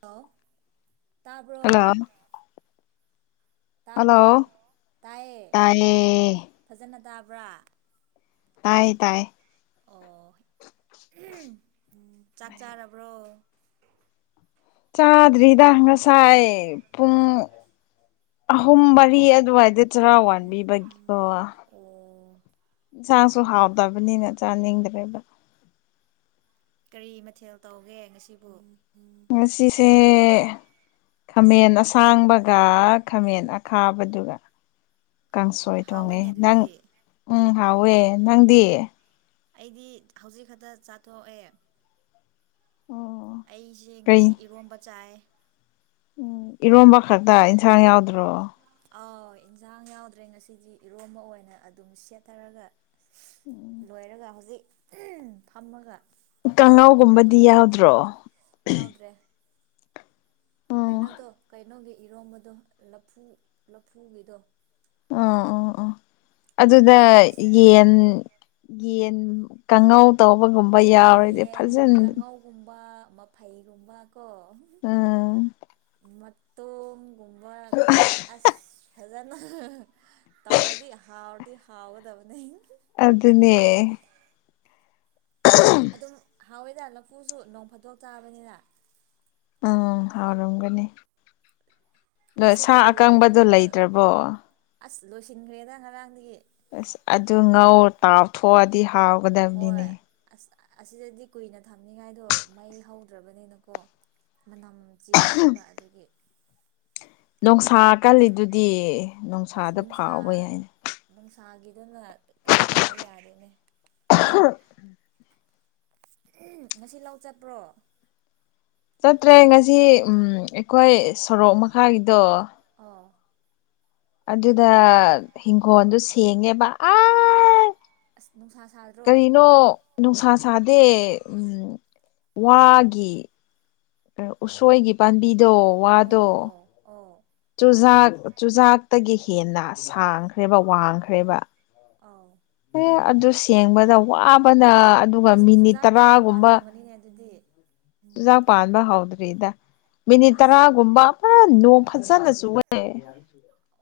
ꯍꯂ ꯇꯥꯔꯕ ꯍꯜꯂꯣ ꯇꯥꯕ꯭ꯔꯣ ꯍꯜꯂꯣ ꯇꯥꯏꯌꯦ ꯇꯥꯏꯌꯦ ꯐꯖꯅ ꯇꯥꯕ꯭ꯔꯥ ꯇꯥꯏ ꯇꯥꯏ ꯑꯣ ꯆꯥꯛ ꯆꯥꯔꯕ꯭ꯔꯣ ꯆꯥꯗ꯭ꯔꯤꯗ ꯉꯁꯥꯏ ꯄꯨꯡ ꯑꯍꯨꯝꯕꯔꯤ ꯑꯗꯨꯋꯥꯏꯗꯤ ꯆꯔꯥ ꯋꯥꯅꯤꯕꯤꯕꯒꯤ ꯑꯣ ꯍꯛꯆꯥꯡꯁꯨ ꯍꯥꯎꯗꯕꯅꯤꯅ ꯆꯥꯅꯤꯡꯗ꯭ꯔꯦꯕ ꯀꯔꯤ ꯃꯊꯦꯜ ꯇꯧꯒꯦ ꯉꯁꯤꯕꯨ ꯉꯁꯤꯁꯦ ꯈꯥꯃꯦꯟ ꯑꯁꯥꯡꯕꯒ ꯈꯥꯃꯦꯟ ꯑꯈꯥꯕꯗꯨꯒ ꯑꯣ ꯀꯥꯡꯁꯣꯏ ꯊꯣꯡꯉꯦ ꯍꯥꯎꯋꯦꯅꯦ ꯅꯪ ꯑꯗꯨꯗꯤ ꯎꯝ ꯍꯥꯎꯋꯦ ꯅꯪꯗꯤ ꯑꯩꯗꯤ ꯍꯧꯖꯤꯛ ꯈꯛꯇ ꯆꯥꯊꯣꯛꯑꯦ ꯑꯣ ꯑꯩꯁꯦ ꯀꯩ ꯉꯁꯤ ꯏꯔꯣꯝꯕ ꯆꯥꯏ ꯎꯝ ꯏꯔꯣꯝꯕ ꯈꯛꯇ ꯏꯟꯁꯥꯡ ꯌꯥꯎꯗ꯭ꯔꯣ ꯑꯥꯎ ꯏꯟꯁꯥꯡ ꯌꯥꯎꯗ꯭ꯔꯦ ꯉꯁꯤꯗꯤ ꯏꯔꯣꯝꯕ ꯑꯣꯏꯅ ꯑꯗꯨꯝ ꯁꯦꯠꯊꯔꯒ ꯂꯣꯏꯔꯒ ꯍꯧꯖꯤꯛ ꯐꯝꯃꯒ ꯀꯥꯡꯉꯥꯎꯒꯨꯝꯕꯗꯤ ꯇꯧꯔꯛꯄꯅꯦ ꯌꯥꯎꯗ꯭ꯔꯣ ꯌꯥꯎꯗ꯭ꯔꯦ ꯎꯝ ꯀꯩꯅꯣꯗꯣ ꯀꯩꯅꯣꯒꯤ ꯏꯔꯣꯝꯕꯗꯣ ꯂꯐꯨ ꯂꯐꯨꯒꯤꯗꯣ ꯑ ꯑꯣ ꯑꯣ ꯑꯗꯨꯗ ꯑꯁ ꯌꯦꯟ ꯌꯦꯟ ꯀꯥꯡꯉꯧ ꯇꯧꯕꯒꯨꯝ ꯌꯦꯟ ꯀꯥꯡꯉꯧꯒꯨꯝꯕ ꯃꯐꯩꯒꯨꯝꯕ ꯀꯣ ꯎꯝ ꯃꯇꯣꯝꯒꯨꯝꯕ ꯑꯁ ꯐꯖꯅ ꯇꯧꯔꯗꯤ ꯍꯥꯎꯔꯗꯤ ꯍꯥꯎꯒꯗꯕꯅꯤ ꯑꯗꯨ ꯑꯗꯨꯅꯦ ꯑꯗꯨꯝ ꯍꯥꯎꯋꯦꯗ ꯂꯐꯨꯁꯨ ꯅꯣꯡ ꯐꯥꯠꯇꯣꯛ ꯆꯥꯕꯅꯤꯅ ꯎꯝ ꯍꯥꯎꯔꯝꯒꯅꯤ ꯅ ꯁꯥ ꯉꯁꯤꯗꯤ ꯀꯔꯤ ꯀꯔꯤ ꯑꯀꯪꯕꯗꯨꯣ ꯊꯕꯛ ꯂꯩꯇ꯭ꯔꯕꯣ ꯑꯁ ꯂꯣꯏꯁꯤꯟꯈ꯭ꯔꯦꯗ ꯉꯔꯥꯡꯗꯒꯤ ꯑꯁ ꯑꯗꯨ ꯉꯧ ꯇꯥꯎꯊꯣꯛꯑꯗꯤ ꯍꯥꯎꯒꯗꯕꯅꯤꯅꯦ ꯍꯣꯏ ꯑꯁ ꯑꯁꯤꯗꯗꯤ ꯀꯨꯏꯅ ꯊꯝꯅꯤꯉꯥꯏꯗꯣ ꯃꯩ ꯍꯧꯗ꯭ꯔꯕꯅꯤꯅꯀꯣ ꯃꯅꯝ ꯆꯦꯜꯂꯅꯦꯕ ꯑꯗꯨꯒꯤ ꯅꯨꯡꯁꯥ ꯀꯜꯂꯤꯗꯨꯗꯤ ꯅꯨꯡꯁꯥꯗ ꯐꯥꯎꯕ ꯌꯥꯏꯅꯦ ꯁꯥꯒꯤꯗꯨꯅ ꯀꯩꯅꯣ ꯇꯧꯕ ꯌꯥꯗꯦꯅꯦ [inaudible] ꯎꯝ ꯉꯁꯤ ꯂꯥꯛ ꯆꯠꯄ꯭ꯔꯣ ꯆꯠꯇ꯭ꯔꯦ ꯉꯁꯤ ꯑꯩꯈꯣꯏ ꯑꯣ ꯁꯣꯔꯣꯛ ꯃꯈꯥꯒꯤꯗꯣ ꯑꯣ ꯑꯗꯨꯗ ꯏꯤꯡꯈꯣꯜꯗꯨ ꯁꯦꯡꯉꯦꯕ ꯑ ꯑꯁ ꯅꯨꯡꯁꯥ ꯁꯥꯗ꯭ꯔꯣ ꯀꯔꯤꯅꯣ ꯅꯨꯡꯁꯥ ꯁꯥꯗꯦ ꯎꯝ ꯋꯥꯒꯤ ꯎꯁꯣꯏꯒꯤ ꯄꯥꯝꯕꯤ ꯗꯣ ꯋꯥꯗꯣ ꯑꯣ ꯑꯣ ꯑꯣ ꯆꯨꯖꯥꯛ ꯆꯨꯖꯥꯛꯇꯒꯤ ꯍꯦꯟꯅ ꯁꯥꯡꯈ꯭ꯔꯦꯕ ꯋꯥꯡꯈ꯭ꯔꯦꯕ ꯑꯧ ꯑꯦ ꯑꯗꯨ ꯁꯦꯡꯕꯗ ꯋꯥꯕꯅ ꯑꯗꯨꯒ ꯑꯁ ꯃꯤꯅꯤꯠ ꯆꯨꯖꯥꯛꯇꯤ ꯌꯥꯝ ꯇꯔꯥꯒꯨꯝꯕ ꯄꯥꯜꯂꯝꯒꯅꯤꯅꯦ ꯑꯗꯨꯗꯤ ꯆꯨꯖꯥꯛ ꯄꯥꯟꯕ ꯍꯧꯗ꯭ꯔꯤꯗ ꯃꯤꯅꯤꯠ ꯑꯁ ꯇꯔꯥꯒꯨꯝꯕ ꯄꯨꯔ ꯅꯣꯡ ꯐꯖꯅ ꯁꯃꯦ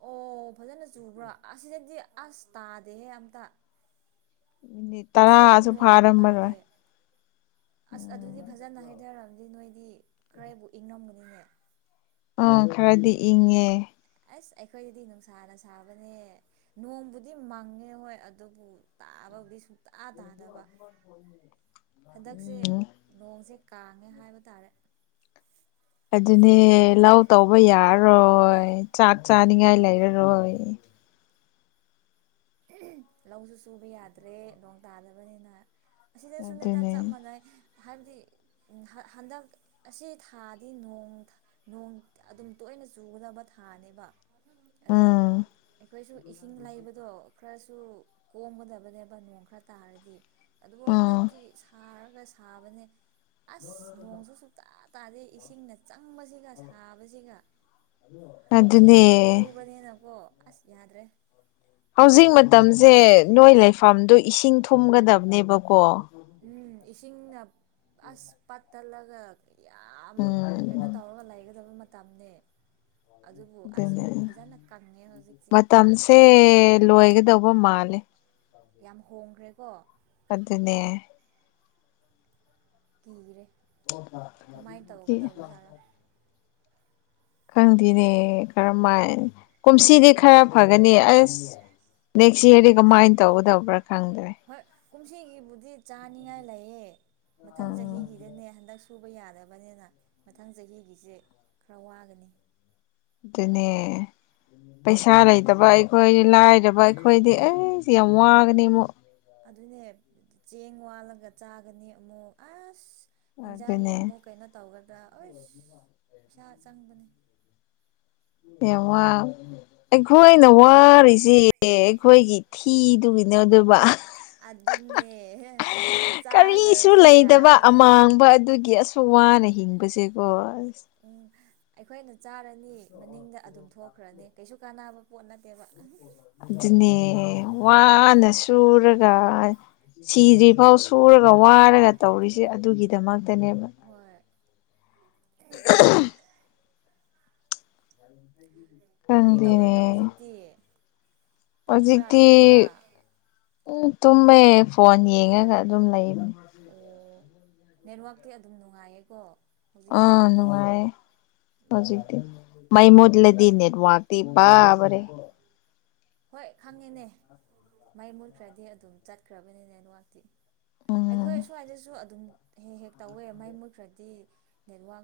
ꯑꯣ ꯐꯖꯅ ꯆꯨꯕ꯭ꯔꯣ ꯑꯁꯤꯗꯗꯤ ꯑꯁ ꯇꯥꯗꯦꯍꯦ ꯑꯝꯇ ꯃꯤꯅꯤꯠ ꯑꯁꯤꯗꯗꯤ ꯇꯔꯥꯁꯨ ꯅꯣꯡ ꯐꯥꯔꯃꯔꯣꯏ ꯇꯥꯗꯦ ꯑꯁ ꯑꯗꯨꯗꯤ ꯐꯖꯅ ꯍꯥꯏꯊꯔꯑꯕꯗꯤ ꯅꯣꯏꯗꯤ ꯈꯔꯕꯨ ꯏꯪꯉꯝꯒꯅꯤꯅꯦ ꯑ ꯈꯔꯗꯤ ꯏꯪꯉꯦ ꯑꯁ ꯑꯩꯈꯣꯏꯗꯗꯤ ꯅꯨꯡꯁꯥꯅ ꯁꯥꯕꯅꯦ ꯅꯣꯡꯕꯨꯗꯤ ꯃꯪꯉꯦ ꯍꯣꯏ ꯑꯗꯨꯕꯨ ꯇꯥ ꯕꯕꯨꯗꯤ ꯁꯨꯡ ꯍꯟꯗꯛꯁꯦ ꯎꯝ ꯅꯣꯡꯁꯦ ꯀꯥꯡꯉꯦ ꯍꯥꯢꯕ ꯇꯥꯔꯦ ꯑꯗꯨꯅꯦ ꯌꯥꯗꯦ ꯂꯧ ꯇꯧꯕ ꯌꯥꯔꯔꯣꯏ ꯆꯥꯛ ꯑꯗꯨꯅꯦ ꯆꯥꯅꯤꯡꯉꯥꯏ ꯂꯩꯔꯔꯣꯏ ꯂꯧꯁꯨ ꯁꯨꯕ ꯌꯥꯗ꯭ꯔꯦ ꯅꯣꯡ ꯇꯥꯗꯕꯅꯤꯅ ꯑꯁꯤꯗꯁꯨꯅꯦꯗ ꯑꯗꯨꯅꯦ ꯆꯞ ꯃꯥꯟꯅꯩ ꯍꯥꯏꯕꯗꯤ ꯍꯟꯗꯛ ꯑꯁꯤ ꯊꯥꯗꯤ ꯅꯣꯡ ꯅꯣꯡ ꯑꯗꯨꯝ ꯇꯣꯢ ꯅ ꯆꯨꯒꯗꯕ ꯊꯥꯅꯦꯕ ꯑꯗꯨꯒ ꯎꯝ ꯑꯩꯈꯣꯏꯁꯨ ꯏꯁꯤꯡ ꯂꯩꯕꯗꯣ ꯈꯔꯁꯨ ꯀꯣꯝꯒꯗꯕꯅꯦꯕ ꯅꯣꯡ ꯈꯔ ꯇꯥꯔꯗꯤ ꯑꯗꯨꯕꯨ ꯎꯝ ꯍꯟꯗꯛꯇꯤ ꯁꯥꯔ ꯁꯥꯕꯅꯦ ꯑꯁ ꯅꯣꯡꯁꯨ ꯁꯨꯛꯇꯥ ꯇꯥꯗꯦ ꯏꯁꯤꯡꯅ ꯆꯪꯕꯁꯤꯒ ꯁꯥꯕꯁꯤꯒ ꯅꯨꯡꯇꯤꯒꯤ ꯑꯗꯨꯅꯦ ꯏꯔꯨꯕꯅꯤꯅꯀꯣ ꯑꯁ ꯌꯥꯗ꯭ꯔꯦ ꯍꯧꯖꯤꯛ ꯃꯇꯝꯁꯦ ꯅꯣꯏ ꯂꯩꯐꯝꯗꯨ ꯏꯁꯤꯡ ꯊꯨꯝꯒꯗꯕꯅꯦꯕꯀꯣ ꯎꯝ ꯏꯁꯤꯡꯅ ꯑꯁ ꯄꯠ ꯇꯠꯂꯒ ꯌꯥꯝ ꯀꯩꯅꯣ ꯎꯝ ꯇꯧꯔꯒ ꯂꯩꯒꯗꯕ ꯃꯇꯝꯅꯦ ꯑꯗꯨꯕꯨ ꯑꯁ ꯑꯗꯨꯅꯦ ꯐꯖꯅ ꯀꯪꯉꯦ ꯍꯧꯖꯤꯛꯇꯤ ꯃꯇꯝꯁꯦ ꯂꯣꯏꯒꯗꯧꯕ ꯃꯥꯜ ꯂꯦ ꯌꯥꯝ ꯍꯣꯡꯒ꯭ꯔꯦꯀꯣ ꯑꯗꯨꯅꯦ ꯀꯤꯔꯦ ꯀꯃꯥꯏꯅ ꯇꯧꯒꯗꯕ ꯖꯥꯠꯔꯥ [inaudible] ꯈꯪꯗꯦꯅꯦ ꯀꯔꯝꯃꯥꯏ ꯀꯨꯝꯁꯤꯗꯤ ꯈꯔ ꯐꯒꯅꯤ ꯑꯁ ꯅꯦꯛꯁ ꯌꯥꯔꯗꯤ ꯀꯃꯥꯏꯟ ꯇꯧꯒꯗꯕ꯭ꯔꯥ ꯈꯪ ꯍꯣꯏ ꯀꯨꯝꯁꯤꯒꯤꯕꯨꯗꯤ ꯆꯥꯅꯤꯉꯥꯏ ꯂꯩꯌꯦ ꯃꯊꯪ ꯎꯝ ꯆꯍꯤꯒꯤꯗꯅꯦ ꯍꯟꯗꯛ ꯁꯨ ꯁꯨꯕ ꯌꯥꯗꯕꯅꯤꯅ ꯃꯊꯪ ꯆꯍꯤꯒꯤꯁꯦ ꯈꯔ ꯋꯥꯒꯅꯤ ꯑꯗꯨꯅꯦ ꯄꯩꯁꯥ ꯂꯩꯇꯕ ꯑꯩꯈꯣꯏ ꯂꯥꯏꯔꯕ ꯑꯩꯈꯣꯏꯗꯤ ꯑꯩꯁ ꯌꯥꯝ ꯋꯥꯒꯅꯤꯕꯨ ꯑꯗꯨꯅꯦ ꯆꯦꯡ ꯋꯥꯜꯂꯒ ꯆꯥꯒꯅꯤ ꯑꯃꯨꯛ ꯑꯁ ꯍꯤꯟꯖꯥꯡꯒꯤ ꯑꯗꯨꯅꯦ ꯑꯃꯨꯛ ꯀꯩꯅꯣ ꯇꯧꯒ ꯄꯩꯁꯥ ꯆꯪꯕꯅꯦ ꯌꯥꯝ ꯋꯥ ꯑꯩꯈꯣꯏꯅ ꯋꯥꯔꯤꯁꯦ ꯑꯩꯈꯣꯏꯒꯤ ꯊꯤꯗꯨꯒꯤ [unintelligible] ꯑꯗꯨꯅꯦ ꯀꯔꯤꯁꯨ ꯆꯥꯗ꯭ꯔꯁꯨ ꯂꯩꯇꯕ ꯌꯥꯕꯅꯦ ꯑꯃꯥꯡꯕ ꯑꯗꯨꯒꯤ ꯋꯥꯅ ꯍꯤꯡꯕꯁꯦꯀꯣ ꯎꯝ ꯑꯩꯈꯣꯏꯅ ꯆꯥꯔꯅꯤ ꯃꯅꯤꯡꯗ ꯑꯗꯨꯝ ꯊꯣꯛꯈ꯭ꯔꯅꯤ ꯀꯩꯁꯨ ꯀꯥꯟꯅꯕ ꯄꯣꯠ ꯅꯠꯇꯦꯕ ꯑꯗꯨꯅꯦ ꯋꯥꯅ ꯁꯨꯔꯒ ꯁꯤꯗ꯭ꯔꯤꯐꯥꯎ ꯁꯨꯔꯒ ꯋꯥꯔꯒ ꯇꯧꯔꯤꯁꯦ ꯑꯗꯨꯒꯤꯗꯃꯛꯇꯅꯦꯕ ꯍꯣꯏ [inaudible] ꯀꯔꯤ ꯇꯧꯔꯤꯅꯣ ꯍꯧꯖꯤꯛꯇꯤ ꯐꯝꯕ꯭ꯔꯥ ꯍꯧꯖꯤꯛꯗꯤ ꯇꯨꯝꯕ꯭ꯔꯥ ꯇꯨꯝꯃꯦ ꯐꯣꯟ ꯌꯦꯡꯉꯒ ꯑꯗꯨꯝ ꯂꯩꯕꯅꯤ ꯑꯣ ꯅꯦꯠꯋꯥꯛꯇꯤ ꯑꯗꯨꯝ ꯅꯨꯡꯉꯥꯏꯌꯦꯀꯣ ꯍꯧꯖꯤꯛ ꯑ ꯐꯥꯎꯒꯤꯗꯤ ꯅꯨꯡꯉꯥꯢꯌꯦ ꯑꯣ ꯍꯧꯖꯤꯛꯇꯤ ꯃꯩ ꯃꯨꯗꯂꯗꯤ ꯅꯦꯠꯋꯥꯛꯇꯤ ꯕꯥꯄꯔꯦ ꯍꯣꯏ ꯈꯪꯉꯦꯅꯦ ꯃꯩ ꯃꯨꯠꯈ꯭ꯔꯗꯤ ꯑꯗꯨꯝ ꯆꯠꯈ꯭ꯔꯕꯅꯤ ꯅꯦꯠꯋꯥꯛꯇꯤ ꯑꯩꯈꯣꯏ ꯎꯝ ꯑꯁ꯭ꯋꯥꯏꯗꯁꯨ ꯑꯗꯨꯝ ꯍꯦꯛ ꯍꯦꯛ ꯇꯧꯋꯦ ꯃꯩ ꯃꯨꯠꯈ꯭ꯔꯗꯤ ꯅꯦꯠꯋꯥꯛ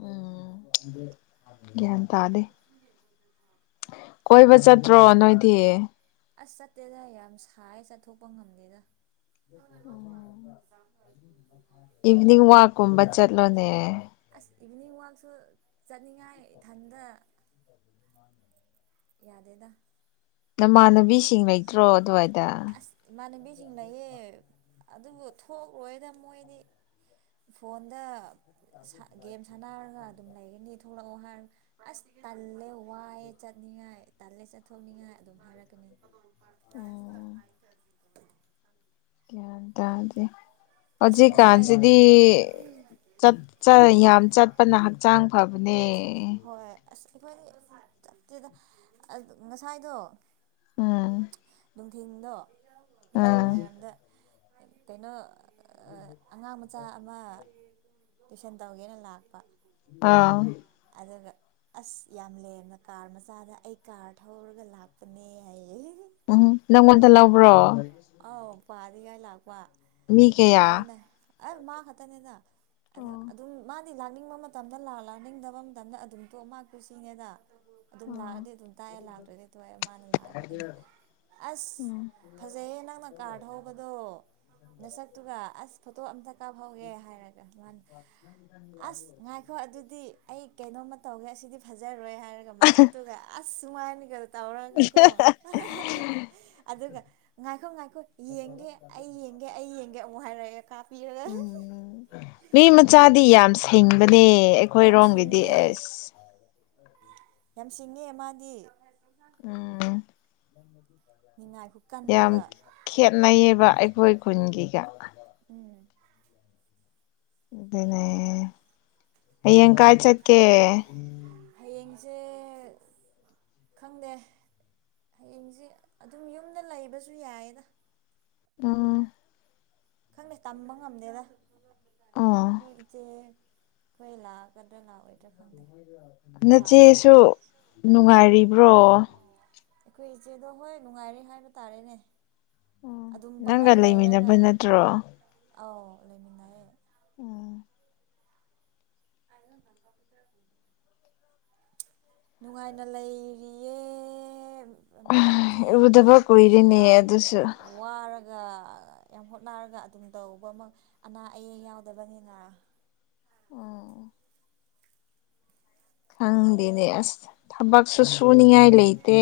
[inaudible] ꯎꯝ ꯒ꯭ꯌꯥꯟ ꯇꯥꯗꯦ ꯀ‌ꯣꯏꯕ ꯆꯠꯇ꯭ꯔꯣ ꯅꯣꯏꯗꯤ ꯑꯁ ꯆꯠꯇꯦꯗ ꯌꯥꯝ ꯁꯥꯏ ꯆꯠꯊꯣꯛꯄ ꯉꯝꯗꯦꯗ ꯏꯚꯅꯤꯡ ꯋꯥꯛꯀꯨꯝꯕ ꯆꯠꯂꯣꯅꯦ ꯑꯁ ꯏꯚꯤꯅꯤꯡ ꯋꯥꯛꯁꯨ ꯆꯠꯅꯤꯡꯉꯥꯏ ꯏꯊꯟꯗ ꯌꯥꯗꯦꯗ ꯅꯃꯥꯟꯅꯕꯤꯁꯤꯡ ꯂꯩꯇ꯭ꯔꯣ ꯑꯗꯨꯋꯥꯏꯗ ꯑꯁ ꯏꯃꯟꯅꯥꯕꯤ [inaudible] ꯑꯗꯨꯕꯨ ꯊꯣꯛꯂꯣꯏꯗ ꯃꯣꯏꯗꯤ ꯐꯣꯟꯗ ꯒꯦꯝ ꯁꯥꯟꯅꯔꯒ ꯑꯗꯨꯝ ꯂꯩꯒꯅꯤ ꯊꯣꯛꯂꯛꯑꯣ ꯍꯥꯏꯔꯒ ꯑꯁ ꯇꯜꯂꯦ ꯋꯥꯏꯑꯦ ꯆꯠꯅꯤꯡꯉꯥꯏ ꯇꯜꯂꯦ ꯆꯠꯊꯣꯛꯅꯤꯡꯉꯥꯏ ꯑꯗꯨꯝ ꯍꯥꯏꯔꯛꯀꯅꯤ ꯒ꯭ꯌꯥꯟ ꯇꯥꯗ‌ꯦ ꯑꯁ ꯉꯁꯥꯏ ꯍꯧꯖꯤꯀꯥꯟꯁꯤꯗꯤ ꯆꯞ ꯆꯥ ꯌꯥꯝ ꯆꯠꯄꯅ ꯍꯛꯆꯥꯡ ꯐꯕꯅꯦ ꯍꯣꯏ ꯑꯁ ꯑꯩꯈꯣꯏꯗꯤ ꯆꯠꯇ‌ꯦꯗ ꯉꯁꯥꯏꯗꯣ ꯎꯝ ꯅꯨꯡꯊꯤꯟꯗꯣ ꯅꯨꯡꯊꯤꯟ ꯎꯝ ꯋꯥꯏꯔꯝꯗ ꯀꯩꯅꯣ ꯑꯉꯥꯡ ꯃꯆꯥ ꯑꯃ ꯇꯨꯏꯁꯟ ꯇꯧꯒꯦꯅ ꯂꯥꯛꯄ ꯑꯥ ꯑꯗꯨꯒ ꯑꯁ ꯌꯥꯝ ꯂꯦꯝꯅ ꯀꯥꯔ ꯃꯆꯥꯗ ꯑꯩ ꯀꯥꯔ ꯊꯧꯔꯒ ꯂꯥꯛꯄꯅꯦ ꯍꯥꯏꯌꯦ ꯎꯝ ꯅꯪꯉꯣꯟꯗ ꯂꯧꯕ꯭ꯔꯣ ꯄꯥꯔꯤꯒꯥꯏ ꯂꯥꯛꯄ ꯃꯤ ꯀꯌꯥ ꯑꯩ ꯃꯥ ꯈꯛꯇꯅꯤꯗ ꯑ ꯑꯣ ꯑꯗꯨꯝ ꯃꯥ ꯍꯥꯏꯗꯤ ꯂꯥꯛꯅꯤꯡꯕ ꯃꯇꯝꯗ ꯂꯥꯛ ꯂꯥꯛꯅꯤꯡꯗꯕ ꯃꯇꯝꯗ ꯑꯗꯨꯝ ꯇ‌ꯣꯛ ꯃꯥ ꯀꯨꯁꯤꯅꯤꯗ ꯑꯗꯨꯝ ꯑꯣ ꯂꯥꯛꯑꯗꯤ ꯑꯗꯨꯝ ꯇꯥꯛꯑꯦ ꯂꯥꯛꯇ꯭ꯔꯗꯤ ꯇ‌ꯣꯛꯑꯦ ꯃꯥꯅ ꯂꯥꯛꯑꯒ ꯑꯩꯩꯅ ꯎꯝ ꯐꯖꯩ ꯅꯪꯅ ꯀꯥꯔ ꯊꯧꯕꯗꯣ ꯅꯁꯛꯇꯨꯒ ꯑꯁ ꯐꯣꯇꯣ ꯑ ꯀꯥꯐꯍꯧꯒꯦ ꯍꯥꯏꯔꯒ ꯃꯥꯟ ꯑꯁ ꯉꯥꯏꯈꯣ ꯑꯗꯨꯗꯤ ꯑꯩ ꯀꯩꯅꯣꯝꯃ ꯇꯧꯒꯦ ꯑꯁꯤꯗꯤ ꯐꯖꯔꯣꯏ ꯍꯥꯏꯔꯒ ꯃꯈꯨꯠꯇꯨꯒ ꯑꯁ ꯁꯨꯉꯥꯏꯅꯤꯒ ꯇꯧꯔꯒꯀꯣ ꯑꯗꯨꯒ ꯉꯥꯏꯈꯣ ꯉꯥꯏ ꯑꯃꯨꯛ ꯍꯥꯏꯔꯛꯑꯦ ꯀꯥꯞꯄꯤꯔꯒ ꯎꯝ ꯃꯤꯃ ꯃꯥꯥꯗꯤ ꯌꯥꯝ ꯁꯤꯡꯕꯅꯦ ꯌꯥꯝ ꯑꯩꯈꯣꯏꯔꯣꯝꯒꯤꯗꯤ ꯁꯤꯡꯉꯦ ꯑꯁ ꯌꯥꯝ ꯁꯤꯡꯉꯦ ꯃꯥꯗꯤ ꯎꯝ ꯅꯤꯉꯥꯏ ꯌꯥꯝ ꯈꯨꯀꯟꯗꯨꯒ ꯈꯦꯠꯅꯩꯌꯦꯕ ꯑꯩꯈꯣꯏ ꯈꯨꯟꯒꯤꯒ ꯎꯝ ꯑꯗꯨꯅꯦ ꯍꯌꯦꯡ ꯀꯥꯏ ꯆꯠꯀꯦ ꯍꯌ‌ꯦꯡꯁꯦ ꯈꯪꯗꯦ ꯍꯌꯦꯡꯁꯦ ꯑꯗꯨꯝ ꯌꯨꯝꯗ ꯂꯩꯕꯁꯨ ꯌꯥꯏꯌꯦꯗ ꯑꯝ ꯈꯪꯗꯦ ꯇꯝꯕ ꯉꯝꯗꯦꯗ ꯑꯣ ꯑꯩꯈꯣꯏ ꯏꯆꯦ ꯈ‌ꯣꯏ ꯂꯥꯛꯑꯒꯗ꯭ꯔꯥ ꯂꯥꯛꯑꯣꯏꯗ꯭ꯔꯥ ꯈꯪꯗꯦ ꯂꯥꯛꯑꯗꯤ ꯅꯆꯦꯁꯨ ꯅꯨꯡꯉꯥꯏꯔꯤꯕ꯭ꯔꯣ ꯑꯩꯈꯣꯏ ꯏꯆꯦꯗꯣ ꯍꯣꯏ ꯅꯨꯡꯉꯥꯏꯔꯦ ꯍꯥꯏꯕ ꯇꯥꯔꯦꯅꯦ ꯑꯣ ꯑꯗꯨꯝ ꯅꯪꯒ ꯂꯩꯃꯤꯟꯅꯕ ꯅꯠꯇ꯭ꯔꯣ ꯑꯥꯎ ꯂꯩꯃꯤꯟꯅꯌ‌ꯦ ꯎꯡ [unintelligible] ꯅꯨꯡꯉꯥꯏꯅ ꯂꯩꯔꯤꯌꯦ ꯍꯥꯏꯕꯗꯤ ꯃꯤ ꯎꯗꯕ ꯀꯨꯏꯔꯦꯅꯦ ꯌꯥꯝ ꯑꯗꯨꯁꯨ ꯋꯥꯔꯒ ꯌꯥꯝ ꯍꯣꯠꯅꯔꯒ ꯑꯗꯨꯝ ꯇꯧꯕ ꯑꯃ ꯑꯅꯥ ꯑꯌꯦꯛ ꯌꯥꯎꯗꯕꯅꯤꯅ ꯑꯥ ꯎꯝ ꯈꯪꯗꯦꯅꯦ ꯑꯁ ꯊꯕꯛꯁꯨ ꯁꯨꯅꯤꯡꯉꯥꯏ ꯂꯩꯇꯦ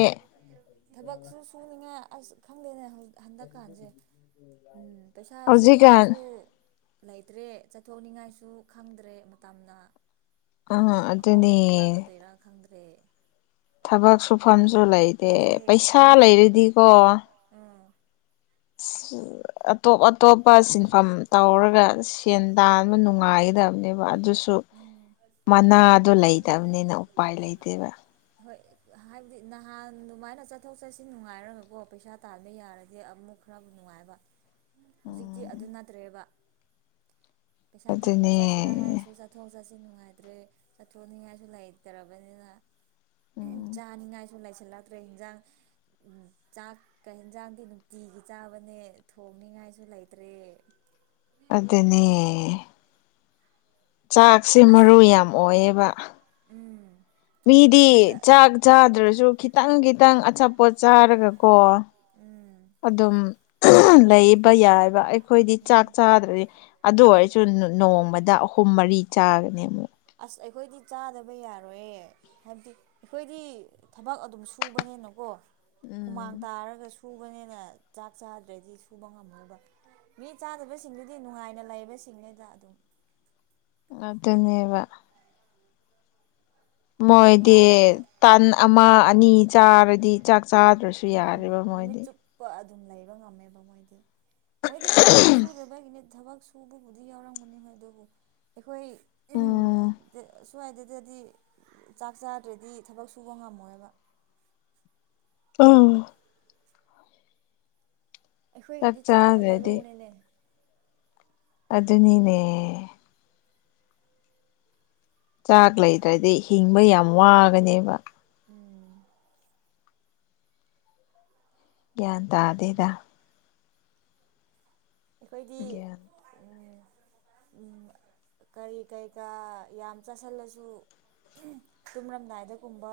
ꯊꯕꯛꯁꯨ ꯁꯨꯅꯤꯉꯥꯏ ꯑꯁ ꯈꯪꯗꯦꯅꯦ ꯍꯧꯖꯤꯛ ꯄꯩꯁꯥ ꯍꯧꯖꯤ ꯀ ꯁꯨꯐꯝꯁꯨ ꯂꯩꯇ꯭ꯔꯦ ꯆꯠꯊꯣꯛꯅꯤꯡꯉꯥꯏꯁꯨ ꯈꯪꯗ꯭ꯔꯦ ꯃꯇꯝꯅ ꯀꯔꯤ ꯑꯥ ꯑꯗꯨꯅꯦ ꯑꯍꯣꯡꯕ ꯄꯨꯔꯛꯀꯗꯣꯏꯔꯥ ꯈꯪꯗ꯭ꯔꯦ ꯊꯕꯛ ꯁꯨꯐꯝꯁꯨ ꯂꯩꯇꯦ ꯍꯧꯖꯤꯛ ꯄꯩꯁꯥ ꯍꯣꯏ ꯂꯩꯔꯗꯤꯀꯣ ꯎꯝ ꯑꯇꯣꯞ ꯑꯇꯣꯞꯄ ꯁꯤꯟꯐꯝ ꯇꯧꯔꯒ ꯁꯦꯟ ꯇꯥꯟꯕ ꯅꯨꯡꯉꯥꯏ ꯪꯕꯅꯦꯕ ꯑꯗꯨꯁꯨ ꯎꯝ ꯃꯅꯥꯗꯣ ꯂꯩꯇꯕꯅꯤꯅ ꯎꯄꯥꯏ ꯂꯩꯇꯦꯕ ꯍꯣꯏ ꯍꯥꯏꯕꯗꯤ ꯅꯍꯥꯟ ꯑꯗꯨꯃꯥꯏꯅ ꯆꯠꯊꯣꯛ ꯆꯠꯁꯤ ꯅꯨꯡꯉꯥꯏꯔꯃꯦꯀꯣ ꯄꯩꯁꯥ ꯇꯥꯟꯕꯕ ꯌꯥꯔꯗꯤ ꯑꯃꯨꯛ ꯈꯔꯕꯨ ꯥꯏ ꯅꯨꯡꯉꯥꯏꯕ ꯍꯧꯖꯤꯛꯇꯤ ꯑꯗꯨ ꯎꯝ ꯅꯠꯇ꯭ꯔꯦꯕ ꯄꯩꯁꯥ ꯇꯥꯟꯕ ꯑꯗꯨꯅꯦ ꯆꯠꯁꯤꯦꯔꯥ ꯍꯥꯏꯔꯁꯨ ꯆꯠꯊꯣꯛ ꯆꯠꯁꯤ ꯅꯨꯡꯉꯥꯏꯇ꯭ꯔꯦ ꯆꯠꯊꯣꯛꯅꯤꯉꯥꯏꯁꯨ ꯂꯩꯇꯔꯕꯅꯤꯅ ꯎꯝ ꯆꯥꯅꯤꯡꯉꯥꯏꯁꯨ ꯂꯩꯥꯏꯁꯤꯜꯂꯛꯇ꯭ꯔꯦ ꯏꯟꯖꯥꯡ ꯆꯥꯛ ꯀ ꯍꯟꯖꯥꯡꯗꯤ ꯅꯨꯡꯇꯤꯒꯤ ꯆꯥꯕꯅꯦ ꯊꯣꯡꯅꯤꯉꯥꯏꯁꯨ ꯂꯩꯇ꯭ꯔꯦ ꯑꯗꯨꯗꯅꯦ ꯆꯥꯛꯁꯦ ꯑꯁ ꯃꯔꯨ ꯌꯥꯝ ꯑꯣꯏꯌꯦꯕ ꯎꯝ ꯃꯤꯗꯤ ꯕꯖꯥꯔ ꯆꯥꯛ ꯆꯥꯗ꯭ꯔꯁꯨ ꯈꯤ ꯈꯤꯇꯪ ꯈꯤꯇꯪ ꯑꯆꯥꯄꯣꯠ ꯆꯥꯔꯒꯀꯣ ꯎꯝ ꯑꯗꯨꯝ ꯂꯩꯕ ꯌꯥꯏꯕ ꯑꯩꯈꯣꯏꯗꯤ ꯆꯥꯛ ꯎꯝ ꯆꯥꯗ꯭ꯔꯗꯤ ꯑꯗꯨ ꯑꯣꯏꯔ ꯁꯨꯝ ꯅꯣꯡꯃꯗ ꯑꯍꯨꯝ ꯃꯔꯤ ꯆꯥꯒꯅꯦ ꯑꯃꯨꯛ ꯑꯁ ꯑꯩꯈꯣꯏꯗꯤ ꯆꯥꯗꯕ ꯌꯥꯔꯣꯏꯌꯦ ꯍꯥꯏꯕꯗꯤ ꯑꯩꯈꯣꯏꯗꯤ ꯊꯕꯛ ꯑꯗꯨꯝ ꯁꯨꯕꯅꯤꯅꯀꯣ ꯍꯨꯃꯥꯡ ꯎꯝ ꯇꯥꯔꯒ ꯁꯨꯕꯅꯦꯅ ꯆꯥꯛ ꯆꯥꯗ꯭ꯔꯗꯤ ꯁꯨꯕ ꯉꯝꯃꯕ ꯃꯤ ꯆꯥꯗꯕꯁꯤꯡꯗꯨꯗꯤ ꯅꯨꯡꯉꯥꯏꯅ ꯂꯩꯕꯁꯤꯡꯅꯦꯗ ꯑꯗꯨꯝ ꯑꯗꯨ ꯑꯗꯨꯅꯦꯕ ꯃꯣꯏꯗꯤ ꯅꯨꯡꯉꯥꯏꯅ ꯇꯥꯟ ꯑꯃ ꯑꯅꯤ ꯆꯥꯔꯗꯤ ꯆ ꯆꯥꯗ꯭ꯔꯁꯨ ꯎꯝ ꯌꯥꯔꯦꯔꯤꯕ ꯅꯨꯃꯤꯠ ꯃꯣꯏꯗꯤ ꯆꯨꯞꯄ ꯑꯗꯨꯝ ꯂꯩꯕ ꯉꯝꯃꯦꯕ ꯃꯣꯏꯗꯤ ꯃꯣꯏꯗꯤ ꯊꯕꯛꯁꯨ ꯁꯨꯗꯕꯒꯤꯅꯤ ꯊꯕꯛ ꯁꯨꯕꯕꯨꯗꯤ ꯌꯥꯎꯔꯝꯒꯅꯤ ꯑꯗꯨꯕꯨ ꯑꯩꯈꯣꯏ ꯎꯝ ꯁ꯭ꯋꯥꯏꯗꯗꯗꯤ ꯆꯥꯛ ꯆꯥꯗ꯭ꯔꯗꯤ ꯊꯕꯛ ꯁꯨꯕ ꯉꯝꯃꯣꯏꯕ ꯑ ꯆꯥꯛ ꯑꯩꯈꯣꯏꯒꯤꯗꯤ ꯆꯥꯛꯅ ꯆꯥꯗ꯭ꯔꯗꯤ ꯃꯔꯨꯅꯦꯅꯦ ꯑꯗꯨꯅꯤꯅꯦ ꯆꯥꯛ ꯂꯩꯇ꯭ꯔꯗꯤ ꯍꯤꯡꯕ ꯌꯥꯝ ꯋꯥꯒꯅꯦꯕ ꯎꯝ ꯌꯥꯟ ꯇꯗꯦꯗ ꯑꯩꯈꯣꯏꯗꯤ ꯒ꯭ꯌꯥꯟ ꯀꯔꯤ ꯀꯩꯀꯥ ꯌꯥꯝ ꯆꯥꯁꯤꯜꯂꯁꯨ ꯇꯨꯝꯔꯝꯗꯥꯏꯗꯒꯨꯝꯕ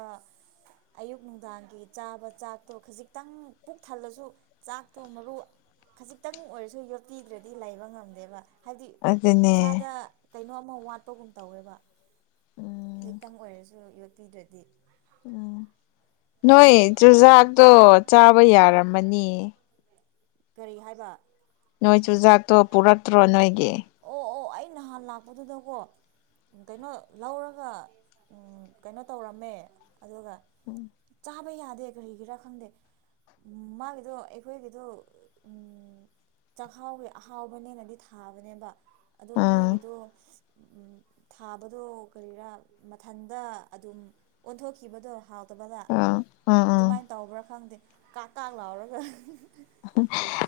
ꯑꯌꯨꯛ ꯅꯨꯡꯗꯥꯡꯒꯤ ꯆꯥꯕ ꯆꯥꯛꯇꯣ ꯈꯖꯤꯛꯇꯪ ꯄꯨꯛ ꯊꯜꯂꯁꯨ ꯆꯥꯛꯇꯣ ꯃꯔꯨ ꯈꯖꯤꯛꯇꯪ ꯑꯣꯏꯔꯁꯨ ꯌꯣꯠꯄꯤꯗ꯭ꯔꯗꯤ ꯂꯩꯕ ꯉꯝꯗꯦꯕ ꯍꯥꯏꯕꯗꯤ ꯑꯗꯨꯅꯦ ꯏꯁꯥꯗ ꯀꯩꯅꯣꯝ ꯋꯥꯠꯄꯒꯨꯝ ꯇꯧꯋꯦꯕ ꯎꯝ ꯈꯖꯤꯛꯇꯪ ꯑꯣꯏꯔꯁꯨ ꯌꯣꯠꯄꯤꯗ꯭ꯔꯗꯤ ꯎꯝ ꯅꯣꯏ ꯆꯨꯖꯥꯛꯇꯣ ꯆꯥꯕ ꯌꯥꯔꯝꯃꯅꯤ ꯀꯔꯤ ꯍꯥꯏꯕ ꯅꯣꯏ ꯆꯨꯖꯥꯛꯇꯣ ꯄꯨꯔꯛꯇ꯭ꯔꯣ ꯅꯣꯏꯒꯤ ꯑꯣ ꯑꯣ ꯑꯩ ꯅꯍꯥꯟ ꯂꯥꯛꯄꯗꯨꯗꯀꯣ ꯀꯩꯅꯣ ꯂꯧꯔꯒ ꯀꯩꯅꯣ ꯇꯧꯔꯝꯃꯦ ꯑꯗꯨꯒ ꯎꯝ ꯊꯥꯕ ꯌꯥꯗꯦ ꯀꯔꯤꯒꯤꯔꯥ ꯈꯪꯗꯦ ꯃꯥꯒꯤꯗꯣ ꯑꯩꯈꯣꯏꯒꯤꯗꯣ ꯆꯥꯛꯈꯥꯎꯒꯤ ꯑꯍꯥꯎꯕꯅꯦꯅꯗꯤ ꯊꯥꯕꯅꯦꯕ ꯑꯗꯣ ꯑꯥ ꯃꯣꯏꯒꯤꯗꯣ ꯊꯥꯕꯗꯣ ꯀꯔꯤꯔꯥ ꯃꯊꯟꯗ ꯑꯗꯨꯝ ꯑꯣꯟꯊꯣꯛꯈꯤꯕꯗꯣꯥꯎ ꯑꯠꯇꯕꯗ ꯑꯥ ꯑꯥ ꯑꯥ ꯑꯗꯨꯃꯥꯏꯅ ꯇꯧꯕ꯭ꯔꯥ ꯈꯪꯗꯦ ꯀꯥꯛ ꯀꯥꯛ ꯂꯥꯎꯔꯒ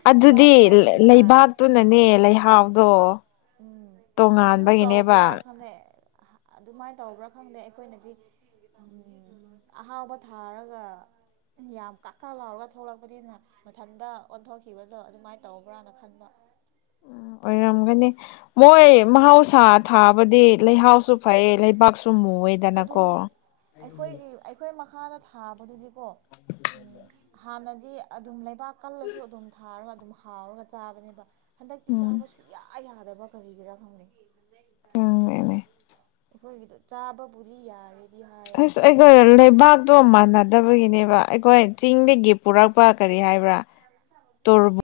ꯑꯗꯨꯗꯤ ꯆꯥꯕ ꯌꯥꯗꯦ ꯅꯍꯥꯟ ꯂꯩꯕꯥꯛꯇꯨꯅꯅꯦ ꯂꯩꯍꯥꯎꯗꯣ ꯎꯝ ꯑꯗꯨ ꯇꯣꯉꯥꯟꯕꯒꯤꯅꯦꯕ ꯇꯧꯕ꯭ꯔꯥ ꯈꯅꯦꯛ ꯑꯗꯨꯃꯥꯏꯅ ꯇꯧꯕ꯭ꯔꯥ ꯈꯪꯗꯦ ꯑꯩꯈꯣꯏꯅꯗꯤ ꯑꯍꯥꯎꯕ ꯊꯥꯔꯒ ꯌꯥꯝ ꯀꯥꯀꯥ ꯂꯥꯎꯔꯒ ꯊꯣꯛꯂꯛꯄꯅꯤꯅ ꯃꯊꯟꯇ ꯑꯣꯟꯊꯣꯛꯈꯤꯕꯗꯣ ꯑꯗꯨꯃꯥꯏꯅ ꯇꯧꯕ꯭ꯔꯅ ꯈꯟꯕ ꯑꯣꯏꯔꯝꯒꯅꯤ ꯃꯣꯏ ꯃꯍꯧꯁꯥ ꯊꯥꯕꯗꯤ ꯂꯩꯍꯥꯎꯁꯨ ꯐꯩꯌꯦ ꯂꯩꯕꯥꯛꯁꯨ ꯑꯗꯨꯝ ꯃꯨꯑꯦꯗꯅꯀꯣ ꯑꯩꯈꯣꯏꯒꯤ ꯑꯩꯈꯣꯏ ꯃꯈꯥꯗ ꯊꯥꯕꯗꯨꯗꯤꯀꯣ ꯎꯝ ꯍꯥꯟꯅꯗꯤ ꯑꯗꯨꯝ ꯂꯩꯕꯥꯛ ꯀꯜꯂꯁꯨ ꯑꯗꯨꯝ ꯊꯥꯔꯒ ꯑꯗꯨꯝ ꯍꯥꯎꯔꯒ ꯆꯥꯕꯅꯦꯕ ꯍꯟꯗꯛꯇꯤ ꯎꯝ ꯆꯥꯕ ꯁꯨꯡꯌꯥ ꯌꯥꯗꯕ ꯀꯔꯤꯒꯤꯔꯥ ꯈꯪꯅꯩ ꯎꯝꯅꯦ ꯑꯩꯈꯣꯏꯒꯤꯗ ꯆꯥꯕꯕꯨꯗꯤ ꯌꯥꯔꯦꯗꯤ ꯍꯥꯏ ꯑꯁ ꯑꯩꯈꯣꯏ ꯅꯍꯥꯟ ꯂꯩꯕꯥꯛꯇꯣ ꯃꯥꯟꯅꯗꯕꯒꯤꯅꯦꯕ ꯑꯩꯈꯣꯏ ꯆꯤꯡꯗꯒꯤ ꯄꯨꯔꯛꯄ ꯀꯔꯤ ꯀꯥꯏꯕ꯭ꯔ ꯇꯣꯔꯕꯨ